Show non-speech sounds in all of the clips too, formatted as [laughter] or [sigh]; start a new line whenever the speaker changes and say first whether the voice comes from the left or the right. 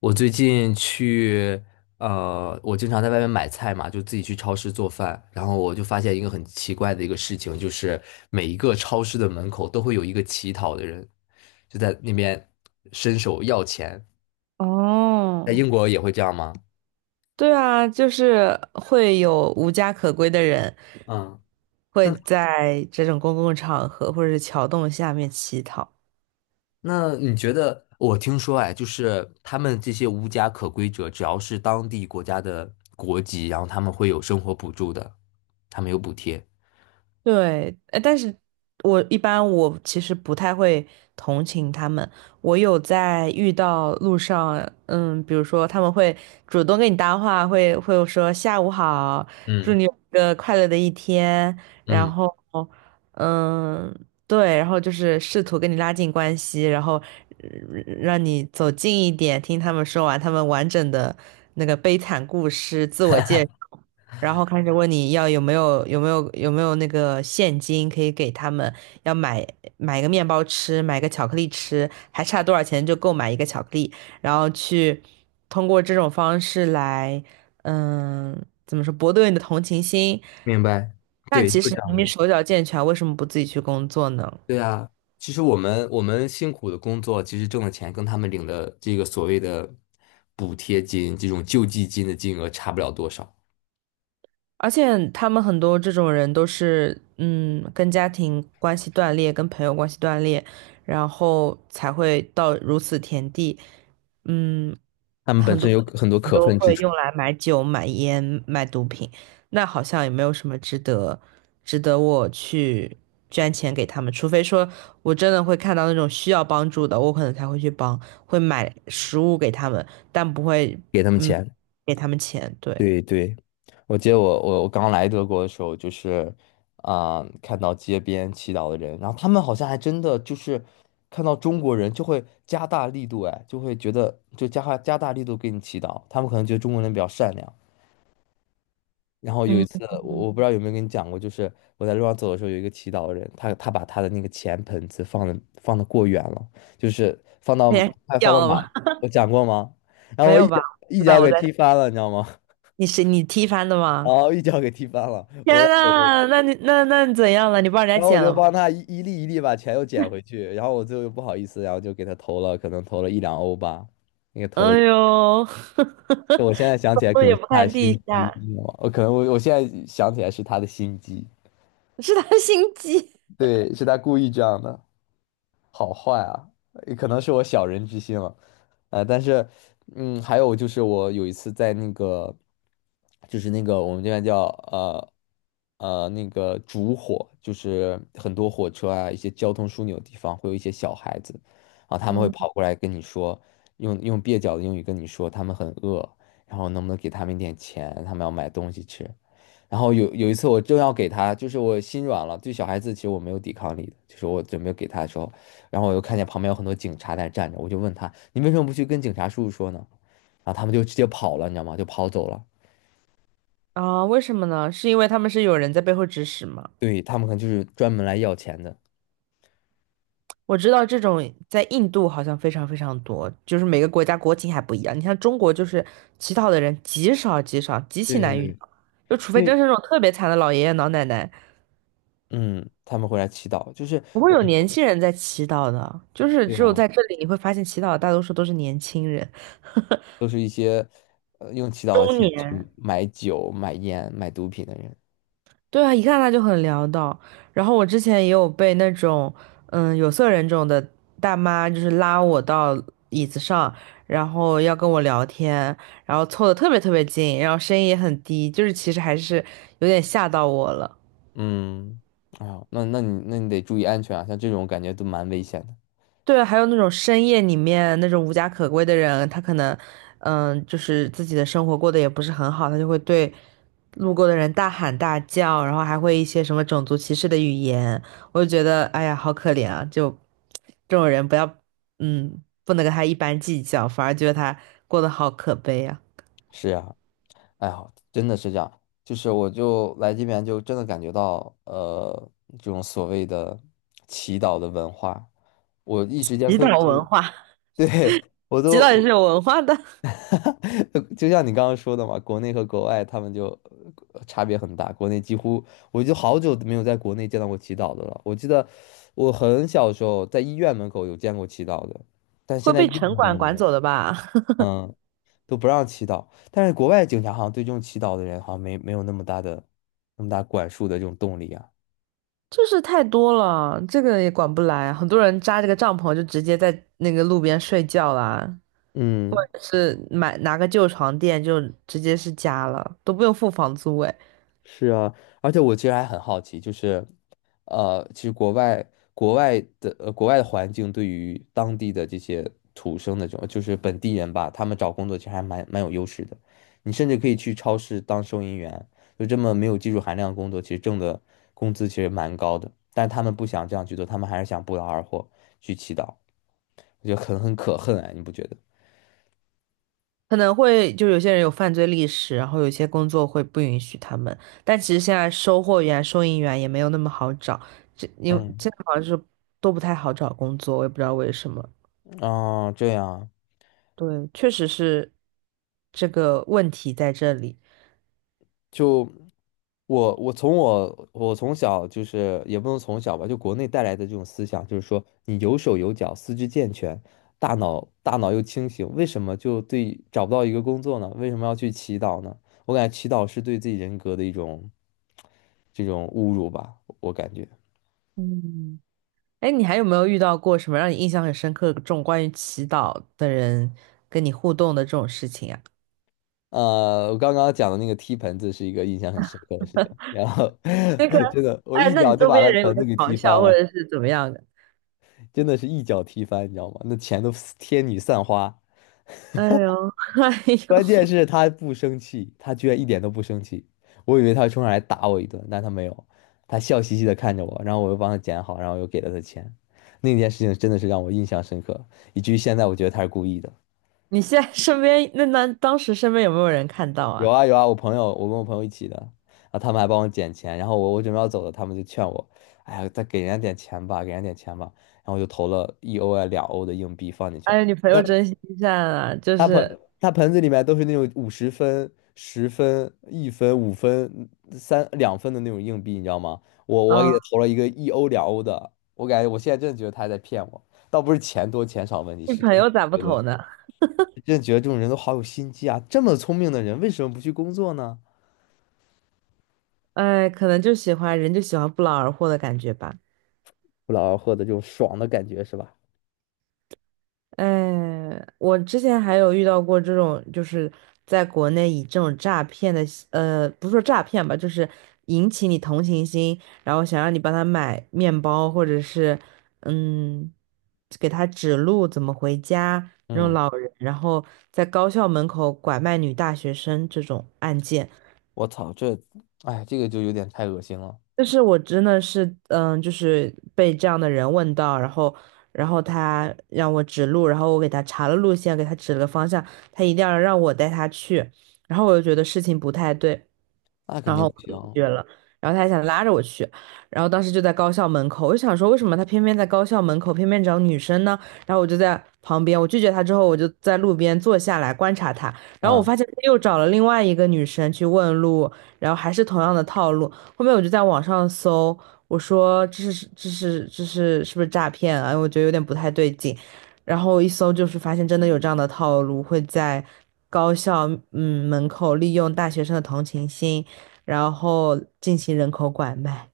left: 我最近去，我经常在外面买菜嘛，就自己去超市做饭，然后我就发现一个很奇怪的一个事情，就是每一个超市的门口都会有一个乞讨的人，就在那边伸手要钱。在
right: 哦，
left: 英国也会这样吗？
right: 对啊，就是会有无家可归的人
left: 嗯，那
right: 会在这种公共场合或者是桥洞下面乞讨。
left: 你觉得？我听说哎，就是他们这些无家可归者，只要是当地国家的国籍，然后他们会有生活补助的，他们有补贴。
right: 对，但是我一般我其实不太会同情他们。我有在遇到路上，嗯，比如说他们会主动跟你搭话，会说下午好，祝
left: 嗯
right: 你有一个快乐的一天，然
left: 嗯，
right: 后，嗯，对，然后就是试图跟你拉近关系，然后呃让你走近一点，听他们说完他们完整的那个悲惨故事，自我介绍。然后开始问你要有没有那个现金可以给他们，要买买个面包吃，买个巧克力吃，还差多少钱就购买一个巧克力，然后去通过这种方式来，嗯，怎么说，博得你的同情心。
left: 明白。
right: 那
left: 对，
right: 其
left: 就这
right: 实明
left: 样
right: 明
left: 的。
right: 手脚健全，为什么不自己去工作呢？
left: 对啊，其实我们辛苦的工作，其实挣的钱跟他们领的这个所谓的补贴金、这种救济金的金额差不了多少。
right: 而且他们很多这种人都是，嗯，跟家庭关系断裂，跟朋友关系断裂，然后才会到如此田地。嗯，
left: 他们本
right: 很
left: 身
right: 多
left: 有很多
right: 人
left: 可
right: 都
left: 恨之
right: 会
left: 处，
right: 用来买酒、买烟、买毒品，那好像也没有什么值得我去捐钱给他们，除非说我真的会看到那种需要帮助的，我可能才会去帮，会买食物给他们，但不会，
left: 给他们
right: 嗯，
left: 钱。
right: 给他们钱。对，
left: 对对，我记得我刚来德国的时候，就是啊、看到街边祈祷的人，然后他们好像还真的就是看到中国人就会加大力度，哎，就会觉得就加大力度给你祈祷。他们可能觉得中国人比较善良。然后有一
right: 嗯，
left: 次，我不知道有没有跟你讲过，就是我在路上走的时候，有一个祈祷的人，他把他的那个钱盆子放的过远了，就是放
right: [laughs]
left: 到
right: 那也
left: 还放
right: 掉
left: 到
right: 了
left: 马，
right: 吗？
left: 我讲过吗？然后
right: 没
left: 我一
right: 有吧？
left: 脚
right: 知道我
left: 给
right: 在，
left: 踢翻了，你知道吗？[laughs]
right: 你是你踢翻的
left: 然
right: 吗？
left: 后一脚给踢翻了，
right: 天
left: 我在走路，
right: 呐，那你怎样了？你帮人
left: 然
right: 家
left: 后我
right: 捡
left: 就
right: 了吗？
left: 帮他一粒一粒把钱又捡回去，然后我最后又不好意思，然后就给他投了，可能投了一两欧吧，那个
right: 哎
left: 投了，
right: 呦，
left: 我现在
right: [laughs]
left: 想
right: 走
left: 起来
right: 路
left: 可能
right: 也
left: 是
right: 不
left: 他的
right: 看
left: 心
right: 地
left: 机，
right: 下，
left: 你知道吗？我可能我我现在想起来是他的心机，
right: 是他心机。
left: 对，是他故意这样的。好坏啊，也可能是我小人之心了，但是，嗯，还有就是我有一次在那个，就是那个我们这边叫呃那个烛火，就是很多火车啊，一些交通枢纽地方会有一些小孩子，然后他们会
right: 嗯
left: 跑过来跟你说，用蹩脚的英语跟你说他们很饿，然后能不能给他们一点钱，他们要买东西吃，然后有一次我正要给他，就是我心软了，对小孩子其实我没有抵抗力的，就是我准备给他的时候，然后我又看见旁边有很多警察在站着，我就问他，你为什么不去跟警察叔叔说呢？然后他们就直接跑了，你知道吗？就跑走了。
right: 啊，为什么呢？是因为他们是有人在背后指使吗？
left: 对，他们可能就是专门来要钱的。
right: 我知道这种在印度好像非常非常多，就是每个国家国情还不一样。你像中国，就是乞讨的人极少极少，极其
left: 对对
right: 难遇
left: 对，
right: 到，就除
left: 因
right: 非真
left: 为
right: 是那种特别惨的老爷爷老奶奶，
left: 嗯，他们会来祈祷，就是
right: 不会
left: 我
right: 有
left: 们
right: 年轻人在祈祷的，就是
left: 对
right: 只有
left: 啊，
right: 在这里你会发现祈祷的大多数都是年轻人、
left: 都是一些用祈祷的
right: 中
left: 钱去
right: 年。
left: 买酒、买烟、买毒品的人。
right: 对啊，一看他就很潦倒。然后我之前也有被那种嗯有色人种的大妈，就是拉我到椅子上，然后要跟我聊天，然后凑得特别特别近，然后声音也很低，就是其实还是有点吓到我了。
left: 嗯，啊，那那你得注意安全啊，像这种感觉都蛮危险的。
right: 对，还有那种深夜里面那种无家可归的人，他可能，嗯，就是自己的生活过得也不是很好，他就会对路过的人大喊大叫，然后还会一些什么种族歧视的语言，我就觉得，哎呀，好可怜啊！就这种人，不要，嗯，不能跟他一般计较，反而觉得他过得好可悲啊。[laughs]
left: 是呀。哎呀，真的是这样，就是我就来这边就真的感觉到，这种所谓的祈祷的文化，我一时间
right: 极
left: 分不
right: 岛文
left: 清。
right: 化 [laughs]
left: [laughs] 对，我
right: 极
left: 都，
right: 道也
left: 我
right: 是有文化的，
left: [laughs] 就像你刚刚说的嘛，国内和国外他们就差别很大，国内几乎我就好久都没有在国内见到过祈祷的了。我记得我很小时候在医院门口有见过祈祷的，但现
right: 会
left: 在医
right: 被
left: 院
right: 城
left: 门口
right: 管
left: 都没
right: 管
left: 有。
right: 走的吧？
left: 嗯。都不让祈祷。但是国外警察好像对这种祈祷的人好像没有那么大的那么大管束的这种动力啊。
right: 就是太多了，这个也管不来。很多人扎这个帐篷就直接在那个路边睡觉啦，或
left: 嗯，
right: 者是买拿个旧床垫就直接是家了，都不用付房租诶。
left: 是啊，而且我其实还很好奇，就是，其实国外国外的环境对于当地的这些土生的这种就是本地人吧，他们找工作其实还蛮有优势的。你甚至可以去超市当收银员，就这么没有技术含量的工作，其实挣的工资其实蛮高的。但是他们不想这样去做，他们还是想不劳而获去祈祷。我觉得很可恨哎，你不觉得？
right: 可能会就有些人有犯罪历史，然后有些工作会不允许他们。但其实现在收货员、收银员也没有那么好找，这因为现
left: 嗯，
right: 在好像是都不太好找工作，我也不知道为什么。
left: 啊，这样啊
right: 对，确实是这个问题在这里。
left: 就我从小就是也不能从小吧，就国内带来的这种思想，就是说你有手有脚，四肢健全，大脑又清醒，为什么就对找不到一个工作呢？为什么要去祈祷呢？我感觉祈祷是对自己人格的一种这种侮辱吧，我感觉。
right: 嗯。哎，你还有没有遇到过什么让你印象很深刻这种关于祈祷的人跟你互动的这种事情啊？
left: 我刚刚讲的那个踢盆子是一个印象很深刻的事情，然后 [laughs] 真的，我
right: 哎，
left: 一
right: 那
left: 脚
right: 你
left: 就
right: 周
left: 把
right: 边
left: 他
right: 人有没
left: 盆
right: 有
left: 子给
right: 嘲
left: 踢翻
right: 笑或
left: 了，
right: 者是怎么样的？
left: 真的是一脚踢翻，你知道吗？那钱都天女散花，
right: [laughs] 哎呦，[laughs] 哎
left: 关
right: 呦，
left: 键是他不生气，他居然一点都不生气，我以为他会冲上来打我一顿，但他没有，他笑嘻嘻的看着我，然后我又帮他捡好，然后又给了他钱，那件事情真的是让我印象深刻，以至于现在我觉得他是故意的。
right: 你现在身边那当时身边有没有人看到
left: 有
right: 啊？
left: 啊有啊，我朋友，我跟我朋友一起的，然后他们还帮我捡钱，然后我准备要走了，他们就劝我，哎呀，再给人家点钱吧，给人家点钱吧，然后我就投了一欧啊两欧的硬币放进去了，
right: 哎，你朋
left: 那
right: 友真心善啊，就是
left: 他盆子里面都是那种五十分、十分、一分、五分、三两分的那种硬币，你知道吗？我给
right: 嗯，
left: 他投了一个一欧两欧的，我感觉我现在真的觉得他还在骗我，倒不是钱多钱少问题，
right: 你
left: 是
right: 朋
left: 真的
right: 友咋不
left: 觉
right: 投
left: 得
right: 呢？
left: 这种人都好有心机啊，这么聪明的人为什么不去工作呢？
right: 哎，可能就喜欢人就喜欢不劳而获的感觉吧。
left: 不劳而获的这种爽的感觉，是吧？
right: 哎，我之前还有遇到过这种，就是在国内以这种诈骗的，不是说诈骗吧，就是引起你同情心，然后想让你帮他买面包，或者是嗯，给他指路怎么回家那种
left: 嗯，
right: 老人，然后在高校门口拐卖女大学生这种案件，
left: 我操，这，哎，这个就有点太恶心了，
right: 就是我真的是，嗯，就是被这样的人问到，然后，然后他让我指路，然后我给他查了路线，给他指了个方向，他一定要让我带他去，然后我就觉得事情不太对，
left: 那肯
right: 然
left: 定
right: 后
left: 不行。
right: 我就拒绝了，然后他还想拉着我去，然后当时就在高校门口，我就想说为什么他偏偏在高校门口，偏偏找女生呢？然后我就在旁边，我拒绝他之后，我就在路边坐下来观察他，然后我
left: 嗯，
right: 发现他又找了另外一个女生去问路，然后还是同样的套路。后面我就在网上搜，我说这是是不是诈骗啊？我觉得有点不太对劲，然后一搜就是发现真的有这样的套路，会在高校嗯门口利用大学生的同情心。然后进行人口拐卖。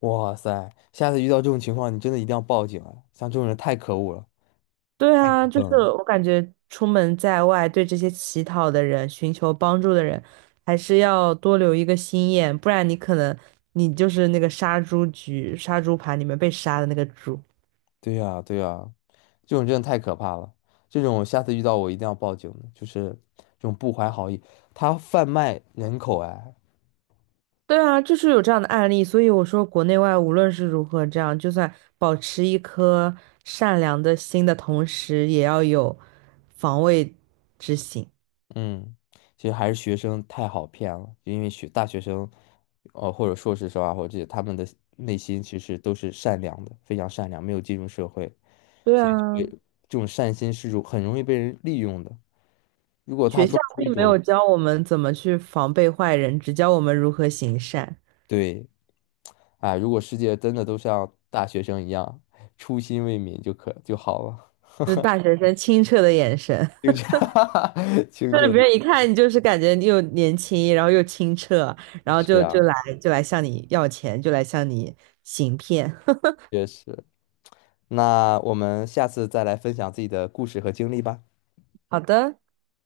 left: 哇塞，下次遇到这种情况，你真的一定要报警啊！像这种人太可恶了。
right: 对啊，就是
left: 嗯，
right: 我感觉出门在外，对这些乞讨的人、寻求帮助的人，还是要多留一个心眼，不然你可能你就是那个杀猪局、杀猪盘里面被杀的那个猪。
left: 对呀，对呀，这种真的太可怕了。这种下次遇到我一定要报警的就是这种不怀好意，他贩卖人口哎，
right: 对啊，就是有这样的案例，所以我说国内外无论是如何这样，就算保持一颗善良的心的同时，也要有防卫之心。
left: 嗯，其实还是学生太好骗了，因为学大学生，或者硕士生啊，或者这些他们的内心其实都是善良的，非常善良，没有进入社会，
right: 对
left: 所以就
right: 啊，
left: 会这种善心是很容易被人利用的。如果他
right: 学校
left: 装出一
right: 并没有
left: 种
right: 教我们怎么去防备坏人，只教我们如何行善，
left: 对，啊，如果世界真的都像大学生一样，初心未泯就好了。
right: 就是大学生清澈的眼神，
left: [laughs] 清澈，[laughs]
right: [laughs]
left: 清
right: 就是
left: 澈
right: 别
left: 的
right: 人一看你就是感觉你又年轻，然后又清澈，然后
left: 是
right: 就
left: 啊，
right: 就来就来向你要钱，就来向你行骗。
left: 确实。那我们下次再来分享自己的故事和经历吧。
right: [laughs] 好的。